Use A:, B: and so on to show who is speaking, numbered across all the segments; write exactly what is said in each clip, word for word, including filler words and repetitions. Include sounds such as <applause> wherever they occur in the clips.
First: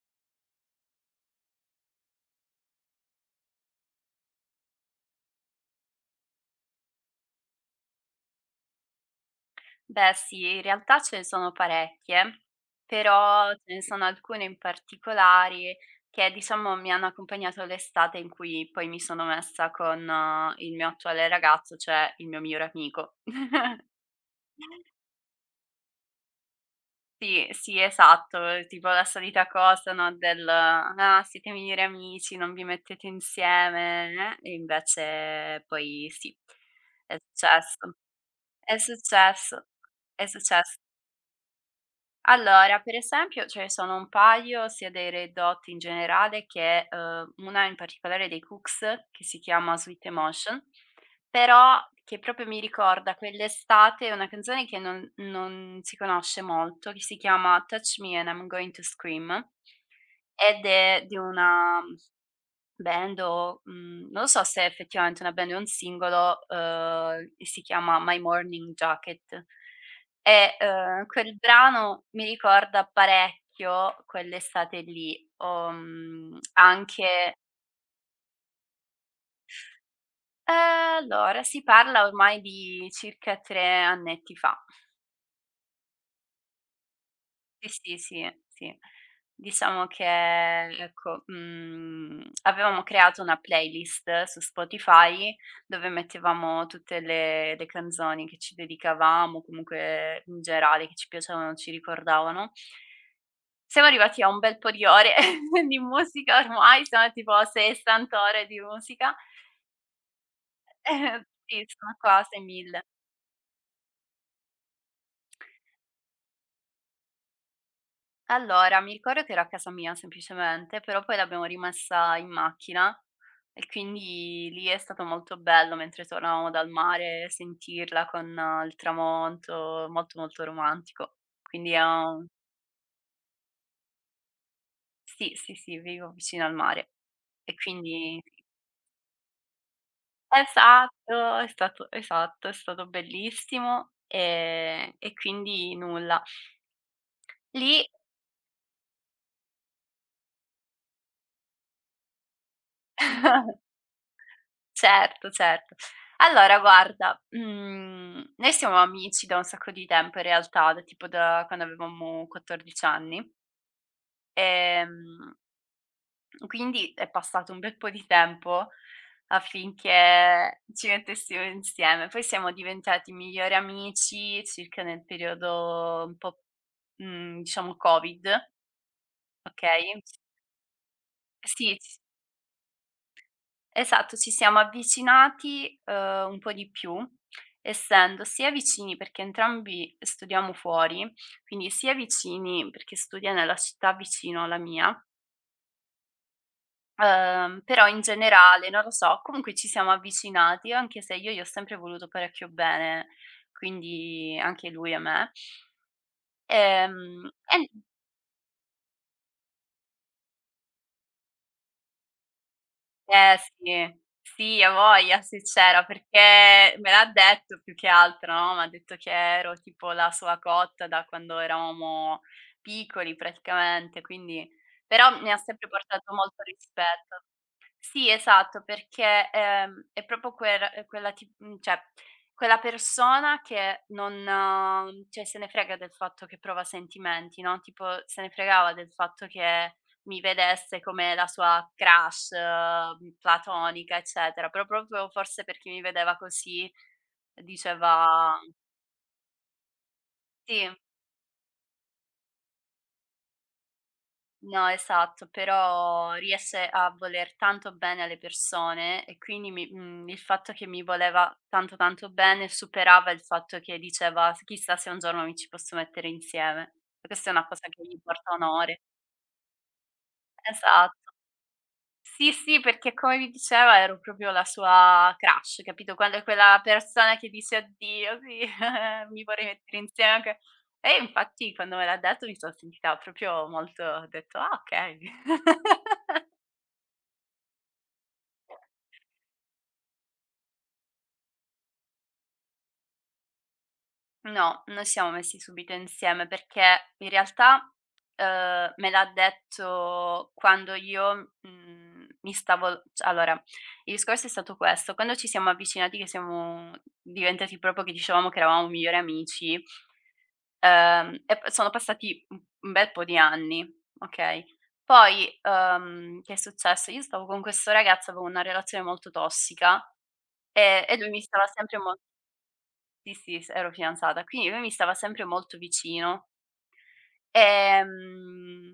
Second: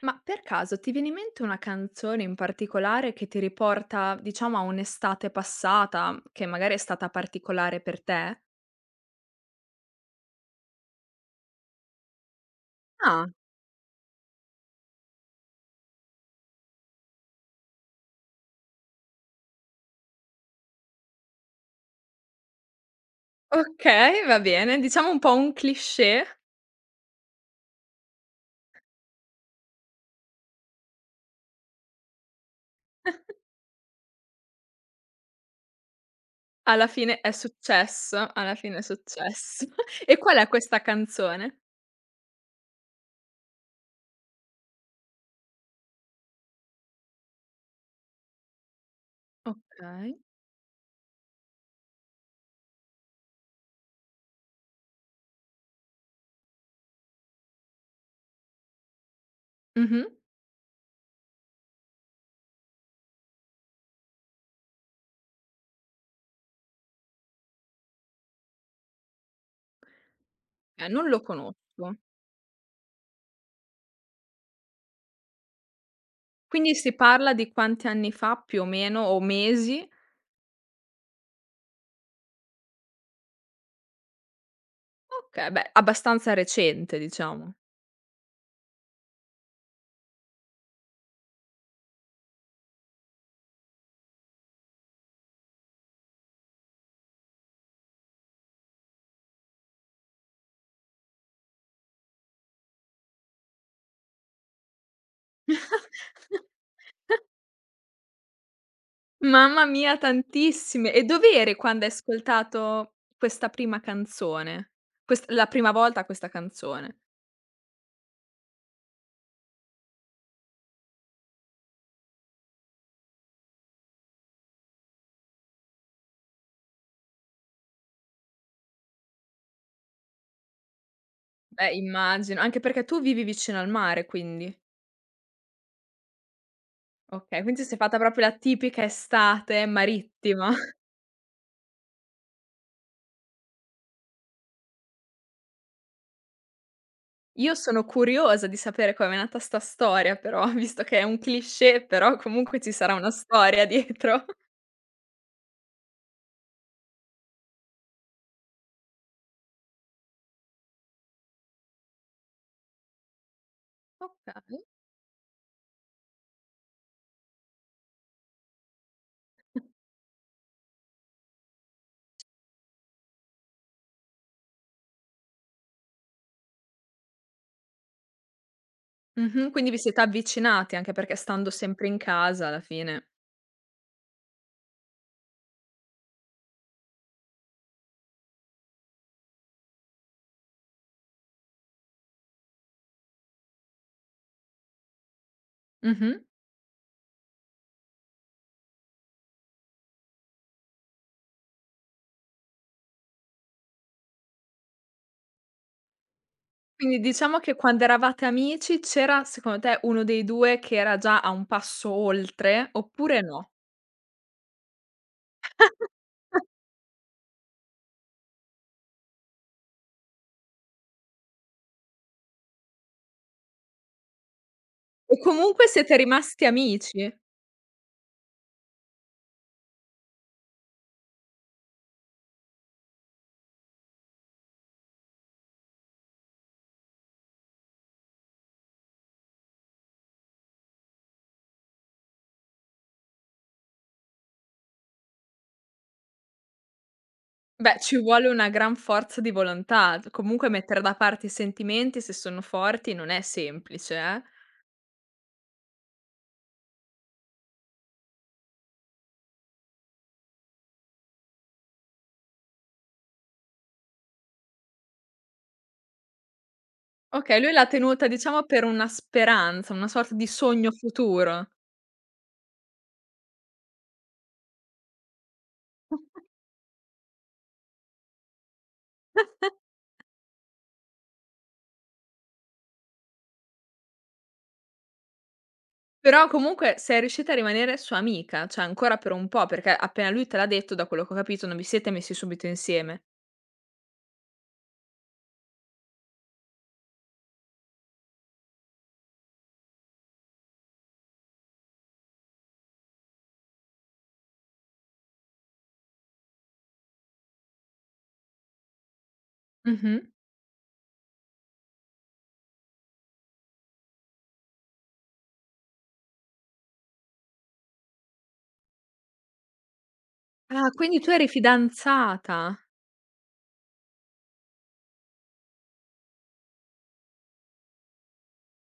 A: Ma per caso ti viene in mente una canzone in particolare che ti riporta, diciamo, a un'estate passata, che magari è stata particolare per te?
B: Beh sì, in realtà ce ne sono parecchie,
A: Ah,
B: però ce ne sono alcune in particolari che diciamo mi hanno accompagnato l'estate in cui poi mi sono messa con eh, il mio attuale ragazzo, cioè il mio migliore amico. <laughs>
A: okay, va bene. Diciamo un po' un cliché,
B: Sì, sì, esatto, tipo la solita cosa, no, del: "Ah, siete migliori amici, non vi mettete insieme", eh, e invece poi sì,
A: alla
B: è
A: fine è
B: successo.
A: successo, alla
B: È
A: fine è successo.
B: successo,
A: <laughs> E
B: è
A: qual è
B: successo.
A: questa canzone?
B: Allora, per esempio ce ne sono un paio sia dei Red Hot in generale che, uhm, una in particolare dei Cooks che si chiama "Sweet
A: Okay.
B: Emotion", però che proprio mi ricorda quell'estate, una canzone che non non si conosce molto, che si chiama "Touch Me and I'm Going to Scream"
A: Mh-mh.
B: ed è di una band o, mhmm, non lo so se è effettivamente una band o un singolo, uhm, e si chiama My Morning Jacket e,
A: Eh,
B: uhm,
A: non lo
B: quel
A: conosco.
B: brano mi ricorda parecchio quell'estate lì, o, mhmm,
A: Quindi si parla
B: anche
A: di quanti anni fa più o meno o mesi?
B: ehm, allora si parla ormai di circa tre annetti fa.
A: Okay, beh, abbastanza recente diciamo.
B: Sì, sì, sì, sì. Diciamo che ecco, mhmm, avevamo creato una playlist su Spotify dove mettevamo tutte le le canzoni che ci dedicavamo, comunque in generale che ci piacevano, ci ricordavano. Siamo arrivati a un bel po' di ore <laughs> di musica
A: <laughs>
B: ormai, siamo tipo a sessanta ore di musica.
A: Mamma mia, tantissime. E
B: <laughs>
A: dov'eri
B: Sì,
A: quando hai
B: sono quasi mille.
A: ascoltato questa prima canzone? Quest La prima volta questa canzone?
B: Allora, mi ricordo che era a casa mia semplicemente, però poi l'abbiamo rimessa in macchina e quindi lì è stato molto bello mentre tornavamo dal mare sentirla con eh, il tramonto, molto molto romantico. Quindi
A: Beh,
B: è un-
A: immagino, anche perché tu vivi vicino al mare, quindi.
B: sì, sì, sì, vivo vicino al mare
A: Okay,
B: e
A: quindi sei fatta
B: quindi
A: proprio la tipica estate marittima. <laughs>
B: esatto, è stato, esatto, è stato bellissimo e, e quindi nulla.
A: Io sono
B: Lì.
A: curiosa di sapere com'è nata 'sta storia però, <laughs> visto che è un cliché, però comunque ci sarà una storia
B: <laughs>
A: dietro. <laughs>
B: Certo, certo. Allora guarda, mhmm, noi siamo amici da un sacco di tempo in realtà, da tipo da quando avevamo quattordici anni,
A: Okay.
B: ehm, quindi è passato un bel po' di tempo affinché ci mettessimo insieme. Poi siamo diventati migliori amici circa nel periodo un po', mhmm, diciamo Covid,
A: Mh-mh, quindi vi siete
B: okay?
A: avvicinati, anche perché stando
B: Sì,
A: sempre in
B: sì,
A: casa alla fine.
B: esatto, ci siamo avvicinati, uhm, un po' di più, essendo sia vicini perché entrambi studiamo fuori, quindi sia vicini perché studia nella città vicino alla mia,
A: Mh-mh.
B: uhm, però in generale, non lo so, comunque ci siamo avvicinati, anche se io gli ho sempre voluto parecchio bene, quindi anche lui a me.
A: Quindi
B: Ehm,
A: diciamo che
B: e
A: quando eravate amici c'era secondo te uno dei due che era già a un passo oltre oppure
B: Eh
A: no?
B: sì, sì avoglia, se c'era, perché me l'ha detto più che altro, no, m'ha detto che ero tipo la sua cotta da quando eravamo piccoli praticamente, quindi
A: O
B: però mi ha
A: comunque
B: sempre
A: siete
B: portato molto
A: rimasti amici?
B: rispetto. Sì, esatto, perché, ehm, è proprio quel quella ti mhmm, cioè quella persona che non eh, cioè se ne frega del fatto che prova sentimenti, no, tipo se ne fregava del fatto che mi vedesse come la sua crush, mhmm, platonica, eccetera, però proprio forse perché mi vedeva così
A: Beh, ci vuole
B: diceva
A: una gran forza di volontà, d comunque
B: sì.
A: mettere da parte i sentimenti se sono forti non è semplice, eh.
B: No, esatto, però riesce a voler tanto bene alle persone e quindi mi mhmm, il fatto che mi voleva tanto, tanto bene superava il fatto che diceva: "S chissà se un giorno mi ci posso mettere insieme." E questa è
A: Okay,
B: una
A: lui l'ha
B: cosa che gli
A: tenuta
B: porta
A: diciamo per
B: onore.
A: una speranza, una sorta di sogno
B: Esatto.
A: futuro.
B: Sì, sì, perché come vi diceva ero proprio la sua crush, capito? Quando è quella persona che dice: "Oddio, sì, <laughs> mi vorrei mettere insieme anche" e infatti quando me l'ha detto mi son sentita proprio molto ho detto: "Ah okay." <laughs>
A: Però comunque sei riuscita a rimanere sua amica, cioè ancora per un po', perché appena lui te l'ha detto, da quello che ho capito, non vi siete messi subito insieme.
B: No, non siamo messi subito insieme perché in realtà, ehm, me l'ha detto quando io, mhmm, mi stavo c allora, il discorso è stato questo: quando ci siamo avvicinati che siamo diventati proprio che dicevamo che eravamo migliori amici,
A: Mh-mh.
B: ehm, e p sono passati un un bel po' di anni, okay, poi, ehm, che è successo: io stavo con questo ragazzo, avevo una relazione molto tossica
A: Ah,
B: e e
A: quindi
B: lui
A: tu
B: mi
A: eri
B: stava sempre mol
A: fidanzata.
B: sì, sì, s ero fidanzata, quindi lui mi stava sempre molto vicino. Ehm,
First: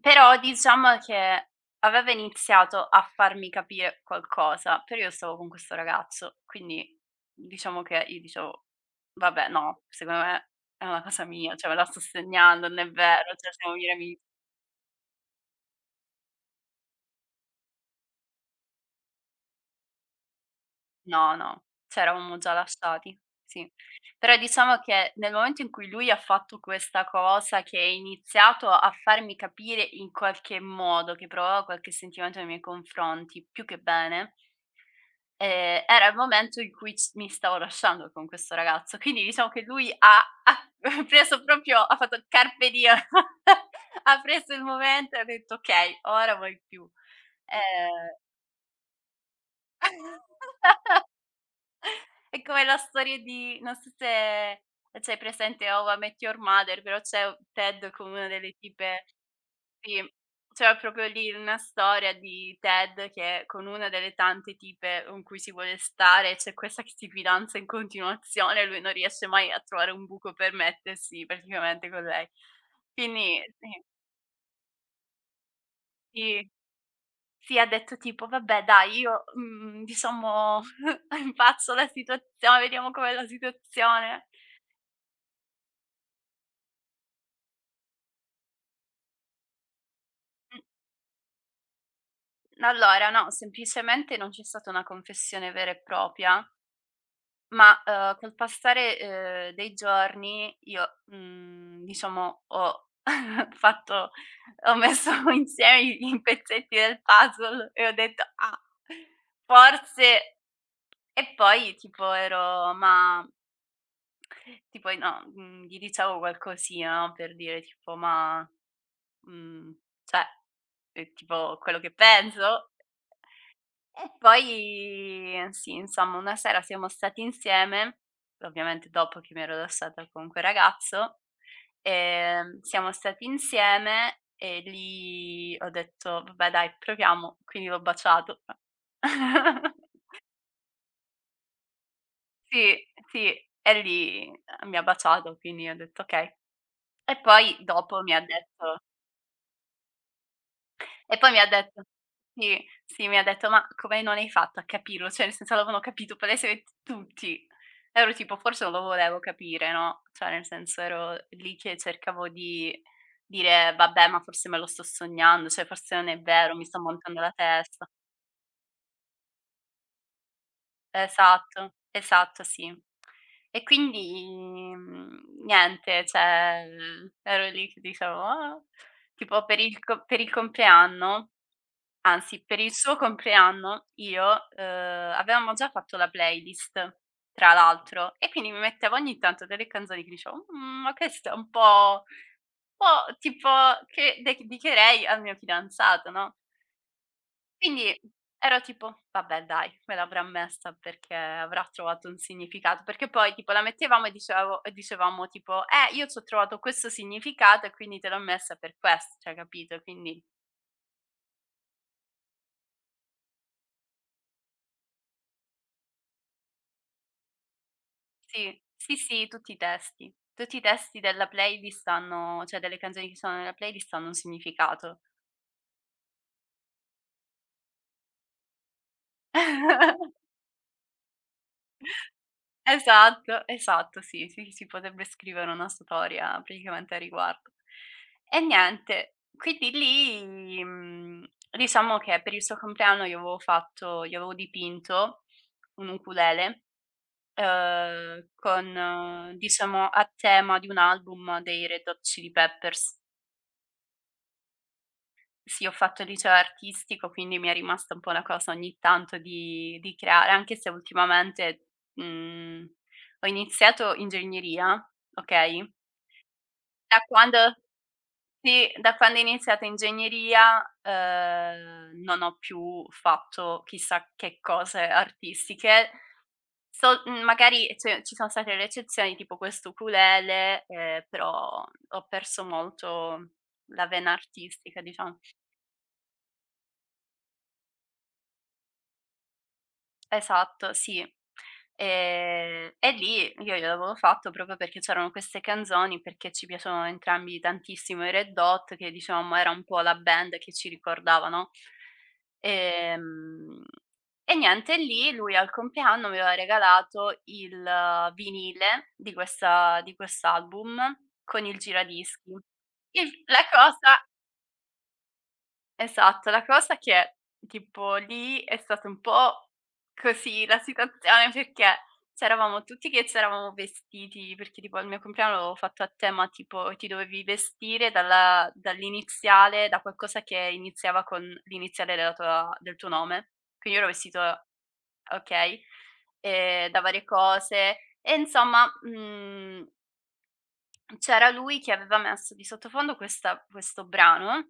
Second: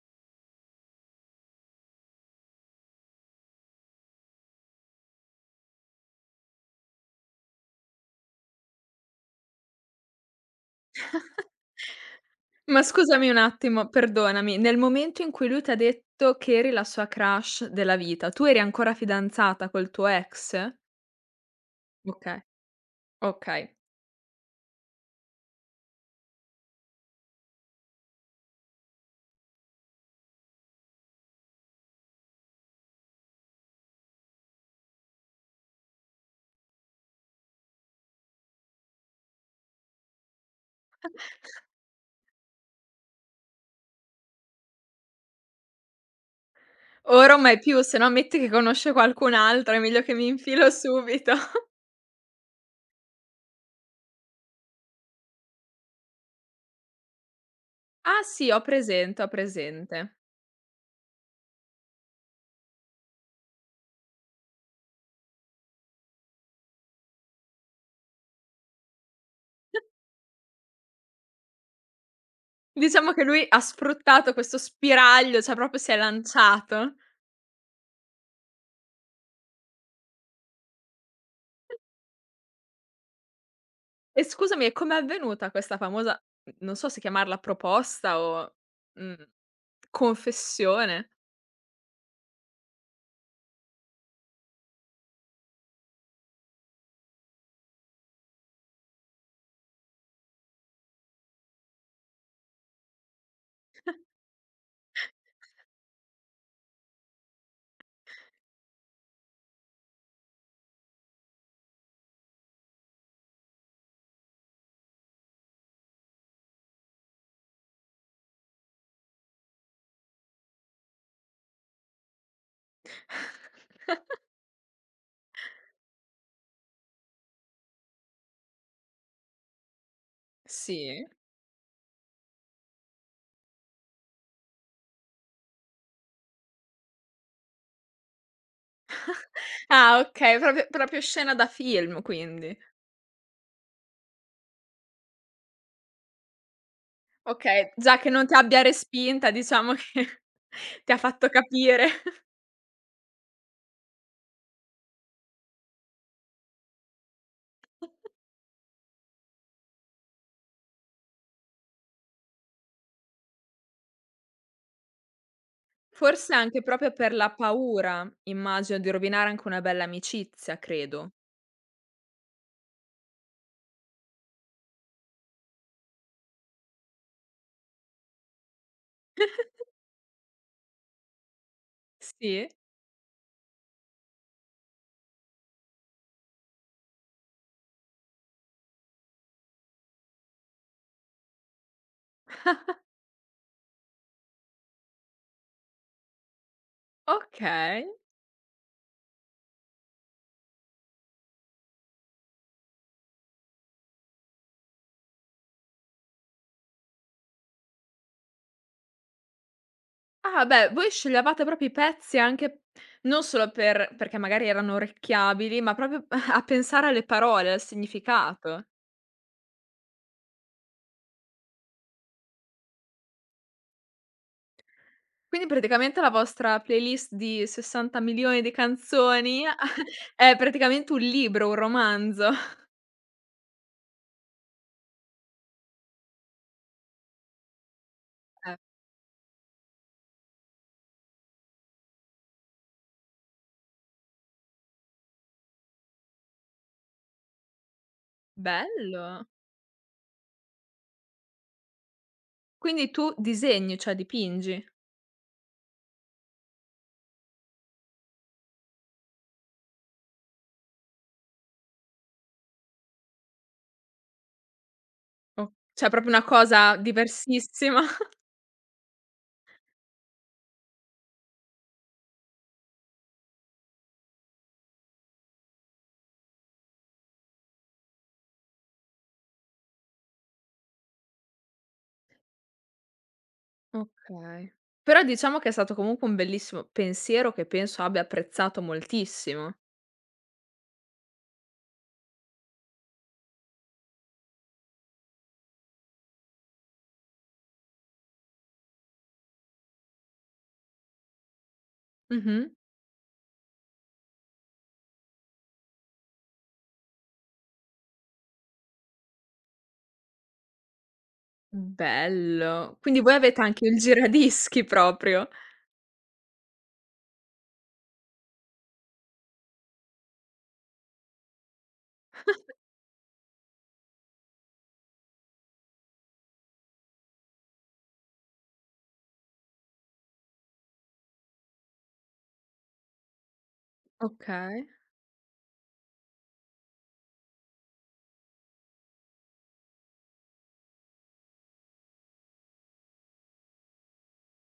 B: però diciamo che aveva iniziato a farmi capire qualcosa, però io stavo con questo ragazzo, quindi diciamo che io dicevo: "Vabbè no, secondo me è una cosa mia, cioè me la sto segnando, non
A: Ma
B: è
A: scusami
B: vero,
A: un
B: cioè siamo
A: attimo,
B: miei ami."
A: perdonami, nel momento in cui lui t'ha detto che eri la sua crush della vita, tu eri ancora fidanzata col tuo ex?
B: No, no, c'eravamo
A: Okay,
B: già lasciati,
A: okay.
B: sì. Però diciamo che nel momento in cui lui ha fatto questa cosa, che ha iniziato a farmi capire in qualche modo che provava qualche sentimento nei miei confronti, più che bene, ehm, era il momento in cui c mi stavo lasciando con questo ragazzo. Quindi diciamo che lui ha ha <laughs> preso proprio
A: <laughs>
B: ha fatto carpe diem, <laughs> ha preso il momento e ha detto: "Okay, ora vuoi più".
A: Ora o mai più, se no
B: Ehm
A: metti che conosce qualcun'altro, è meglio che mi infilo
B: <laughs>
A: subito. <laughs>
B: È come la storia di non so se c'hai presente How I Met Your Mother, però c'è u Ted come
A: Ah
B: una
A: sì,
B: delle
A: ho
B: tipe
A: presente, ho
B: sì,
A: presente.
B: cioè proprio lì una storia di Ted che è con una delle tante tipe con cui si vuole stare, c'è questa che si fidanza in continuazione e lui non riesce mai a trovare un buco per mettersi praticamente con lei.
A: Diciamo che
B: Quindi
A: lui ha
B: sì,
A: sfruttato questo spiraglio, cioè proprio si è
B: sì,
A: lanciato.
B: sì, ha detto tipo: "Vabbè dai io, mhmm, diciamo <laughs> impazzo la situazione, vediamo com'è la
A: E
B: situazione".
A: scusami, e com'è avvenuta questa famosa n non so se chiamarla proposta o, mhmm, confessione?
B: Allora no, semplicemente non c'è stata una confessione vera e propria, ma, uhm, col passare, ehm, dei giorni io, mhmm, diciamo ho <laughs> fatto ho messo <laughs> insieme i i pezzetti del puzzle e ho detto: "Ah, forse" e poi tipo ero ma tipo i no, mhmm, gli dicevo qualcosina, no, per dire tipo: "Ma, mhmm, cioè, è tipo quello che penso?" <laughs> E poi sì, insomma, una sera siamo stati insieme, ovviamente dopo che mi ero lasciata con quel
A: Sì.
B: ragazzo, ehm, siamo stati insieme e lì ho detto: "Vabbè dai, proviamo", quindi l'ho baciato.
A: Ah
B: <laughs>
A: okay, proprio proprio scena da film quindi.
B: Sì, sì, e lì, ehm, mi ha baciato, quindi ho detto: "Okay". E poi
A: Okay, già
B: dopo
A: che
B: mi ha
A: non ti abbia
B: detto
A: respinta diciamo che <laughs> ti ha
B: E
A: fatto
B: poi mi ha detto
A: capire.
B: sì, sì, mi ha detto: "Ma come non hai fatto a capirlo?" Cioè, nel senso l'avevano capito palesemente tutti. Ero tipo: "Forse non lo volevo capire", no, cioè nel senso ero lì che cercavo di dire: "Vabbè, ma forse me lo sto sognando, cioè forse non è
A: Forse
B: vero,
A: anche
B: mi sto
A: proprio per
B: montando
A: la
B: la testa".
A: paura, immagino, di rovinare anche una bella amicizia, credo.
B: Esatto, esatto, sì. E quindi, mhmm, niente, cioè, ero lì che dicevo: "Ah". Tipo per il co per il compleanno anzi,
A: Sì?
B: per il suo compleanno io, uhm, avevamo già fatto la playlist, tra l'altro, e quindi mi mettevo ogni tanto delle canzoni che dicevo: "Mhmm, ma questa è un po' un po' tipo che dedicherei al mio fidanzato", no,
A: Okay.
B: quindi ero tipo: "Vabbè dai, me l'avrà messa perché avrà trovato un significato", perché poi tipo la mettevamo e dicevo e dicevamo tipo: "Eh, io c'ho trovato questo significato e quindi te l'ho messa per questo", cioè capito? Quindi
A: Ah beh, voi sceglievate proprio i pezzi anche non solo per perché magari erano orecchiabili, ma proprio <laughs> a pensare alle parole, al
B: sì,
A: significato.
B: sì, sì, tutti i testi. Tutti i testi della playlist hanno cioè delle canzoni che sono nella playlist hanno un significato.
A: Quindi praticamente la vostra playlist di sessanta milioni di canzoni <laughs>
B: <laughs>
A: è praticamente un libro, un romanzo.
B: Esatto, esatto, sì, sì, si potrebbe scrivere una storia praticamente a riguardo. E
A: Eh,
B: niente, quindi lì, mhmm, diciamo che per il suo compleanno gli avevo fatto gli avevo dipinto un ukulele, uhm, con
A: Bello.
B: eh, diciamo a tema di un album dei Red Hot Chili
A: Quindi
B: Peppers.
A: tu disegni, cioè dipingi?
B: Sì, ho fatto il liceo artistico, quindi mi è rimasta un po' la cosa ogni tanto di di creare, anche se ultimamente, mhmm, ho iniziato ingegneria,
A: O
B: okay,
A: cioè proprio una cosa
B: da quando
A: diversissima. <laughs>
B: sì, da quando ho iniziato ingegneria, ehm, non ho più fatto chissà che cose artistiche. So mhmm, magari cioè, ci sono state le eccezioni, tipo questo ukulele, ehm, però ho perso molto la vena
A: Okay.
B: artistica,
A: Però
B: diciamo.
A: diciamo che è stato comunque un bellissimo pensiero che penso abbia apprezzato moltissimo.
B: Esatto, sì. Ehm, e lì io gliel'avevo fatto proprio perché c'erano queste canzoni, perché ci piacevano entrambi tantissimo i Red Hot, che diciamo era un po' la band che ci ricordava, no,
A: Mh-mh.
B: ehm, e niente lì lui al compleanno mi aveva regalato il eh, vinile di questa di quest'album con il giradischi.
A: Bello. Quindi voi
B: Il
A: avete
B: la
A: anche il
B: cosa
A: giradischi proprio?
B: Esatto, la cosa che è, tipo lì è stato un po' così la situazione perché c'eravamo tutti che c'eravamo vestiti, perché tipo al mio compleanno l'avevo fatto a tema tipo ti dovevi vestire dalla dall'iniziale, da qualcosa che iniziava con l'iniziale della tua del tuo nome. Quindi io ero vestito
A: Okay,
B: okay, ehm, da varie cose e insomma, mhmm, c'era lui che aveva messo di sottofondo questa questo brano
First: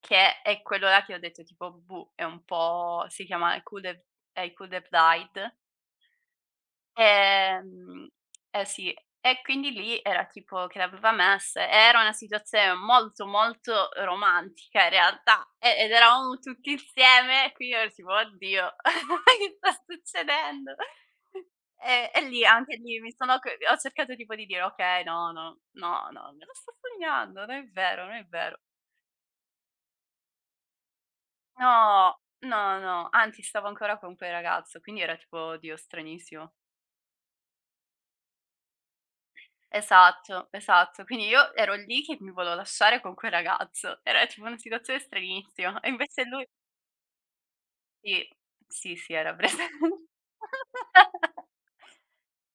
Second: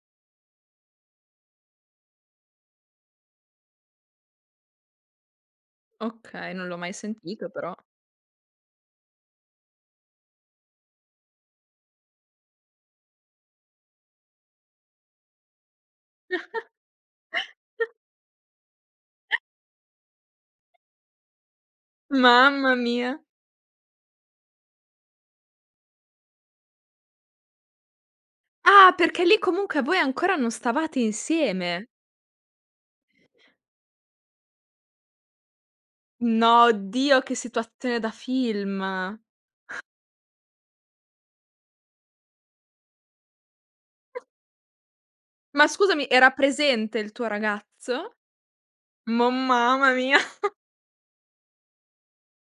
B: che è quello là che ho detto tipo: "Boh", è un po' si chiama I Could Have I Could Have Died.
A: okay, non l'ho mai sentito però.
B: Ehm, eh sì, e quindi lì era tipo che l'aveva messa, era una situazione molto, molto romantica in realtà, e ed eravamo tutti
A: <laughs>
B: insieme e quindi ero tipo: "Oddio, <laughs> che sta succedendo?" E e lì
A: Mamma
B: anche lì
A: mia.
B: mi sono c ho cercato tipo di dire: "Okay, no, no, no, no, me lo sto sognando, non è vero, non è vero."
A: Ah, perché lì comunque voi ancora non stavate insieme.
B: No, no, no, anzi stavo ancora con quel ragazzo, quindi era tipo: "Oddio stranissimo".
A: No, oddio che situazione da film.
B: Esatto, esatto. Quindi io ero lì che mi volevo lasciare con quel ragazzo. Era tipo una situazione
A: Ma
B: stranissima e
A: scusami,
B: invece
A: era
B: lui
A: presente il tuo ragazzo?
B: sì, sì, sì
A: Mo
B: era presen.
A: Mamma mia.
B: <laughs>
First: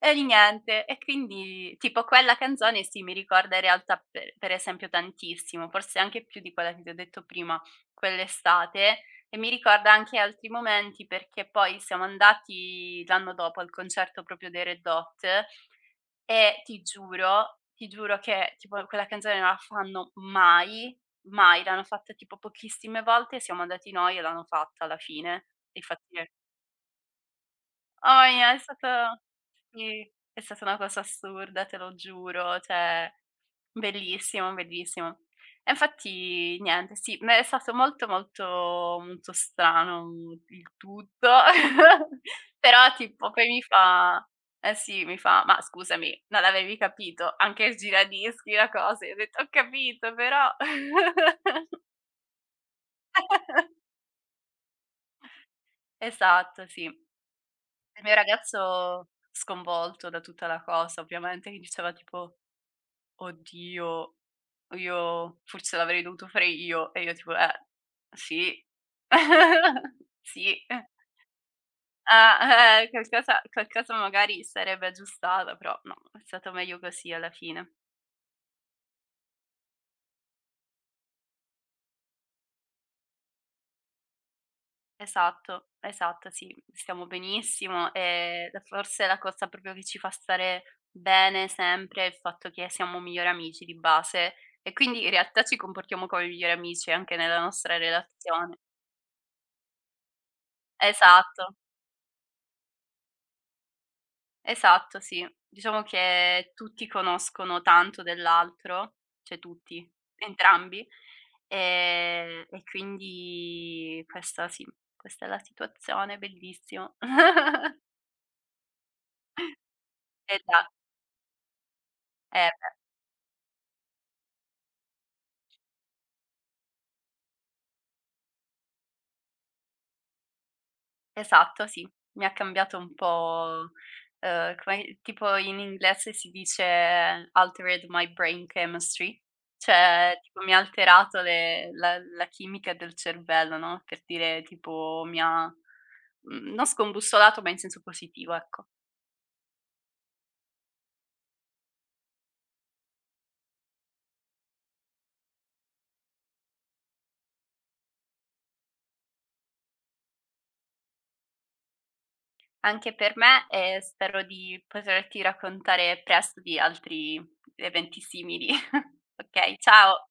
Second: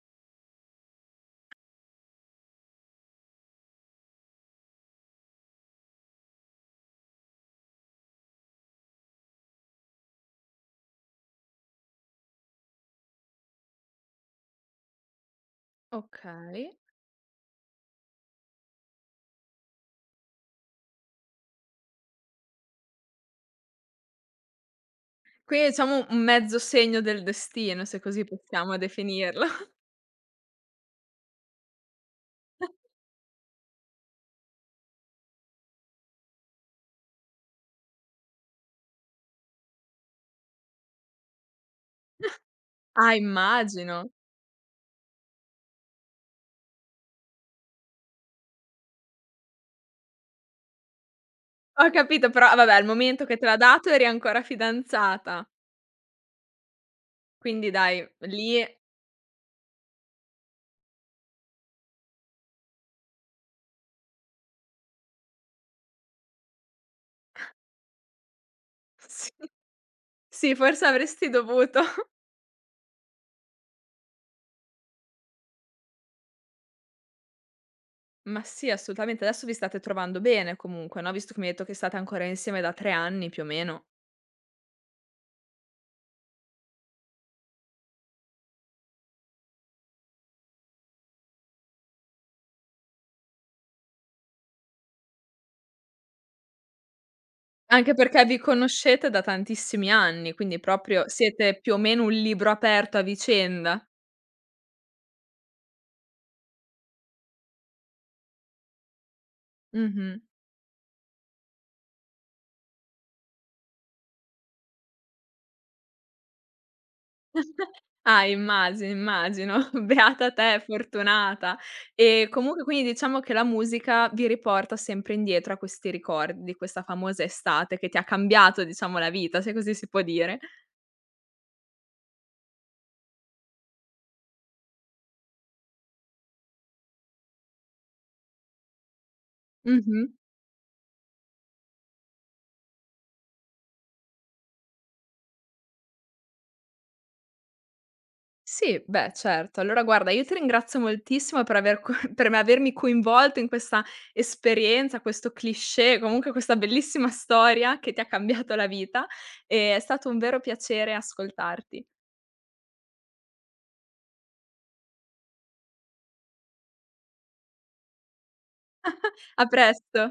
B: E di niente. E quindi tipo quella canzone sì, mi ricorda in realtà per per esempio tantissimo, forse anche più di quella che ti ho detto prima, quell'estate, e mi ricorda anche altri momenti perché poi siamo andati l'anno dopo al concerto proprio dei Red Hot e
A: Okay.
B: ti giuro, ti giuro che tipo quella canzone non la fanno mai, mai, l'hanno fatta tipo pochissime volte, siamo andati noi e l'hanno fatta alla fine.
A: Quindi
B: E
A: diciamo
B: infatti
A: un mezzo segno del destino, se così
B: oh, yeah, è
A: possiamo
B: stato
A: definirlo.
B: sì, è stata una cosa assurda, te lo giuro, cioè bellissimo, bellissimo. E infatti niente, sì, ma è stato molto, molto, molto strano il tutto, <laughs> però
A: Ah,
B: tipo poi mi
A: immagino.
B: fa eh sì, mi fa: "Ma scusami, non l'avevi capito? Anche il giradischi, la cosa". Io ho detto: "Ho capito, però" <laughs>
A: Ho capito, però vabbè al momento che te l'ha dato eri ancora fidanzata,
B: esatto, sì.
A: quindi
B: Il
A: dai,
B: mio
A: lì
B: ragazzo sconvolto da tutta la cosa, ovviamente, che diceva tipo: "Oddio, io forse l'avrei dovuto fare io e io tipo: "Eh, sì,
A: sì,
B: <laughs> sì,
A: sì, forse
B: eh,
A: avresti dovuto. <laughs>
B: ah, eh, qualcosa qualcosa magari si sarebbe aggiustata, però no, è stato meglio così alla fine."
A: Ma sì, assolutamente. Adesso vi state trovando bene comunque, no, visto che mi hai detto che state ancora insieme da tre anni più o meno.
B: Esatto, esatto, sì, stiamo benissimo, ehm, la forse la cosa proprio che ci fa stare bene sempre è il fatto che siamo migliori amici di base e quindi in realtà ci comportiamo come migliori amici anche nella nostra
A: Anche perché vi
B: relazione.
A: conoscete da tantissimi anni, quindi proprio
B: Esatto.
A: siete più o meno un libro aperto a vicenda.
B: Esatto, sì. Diciamo che tutti conoscono tanto dell'altro, cioè tutti,
A: Mh-mh.
B: entrambi, ehm, e quindi questa sì, questa è la situazione, bellissimo. <laughs>
A: Ah, immagino, immagino. <laughs> Beata
B: Eh
A: te,
B: già,
A: fortunata. E
B: eh
A: comunque
B: beh.
A: quindi diciamo che la musica vi riporta sempre indietro a questi ricordi di questa famosa estate che ti ha cambiato, diciamo, la vita, se così si può dire.
B: Esatto, sì. Mi ha cambiato un po', ehm, come tipo in inglese si dice altered my brain chemistry,
A: Mh-mh.
B: cioè tipo mi ha alterato le la la chimica del cervello, no, per dire tipo mi ha, mhmm, non scombussolato, ma in senso positivo, ecco.
A: Sì, beh, certo. Allora guarda, io ti ringrazio moltissimo per aver co <laughs> per avermi coinvolto in questa esperienza, questo cliché, comunque questa bellissima storia che ti ha cambiato la vita. E È stato un vero piacere ascoltarti.
B: Anche per me e spero di poterti raccontare presto di altri eventi simili. <laughs>
A: A
B: Okay,
A: presto.
B: ciao.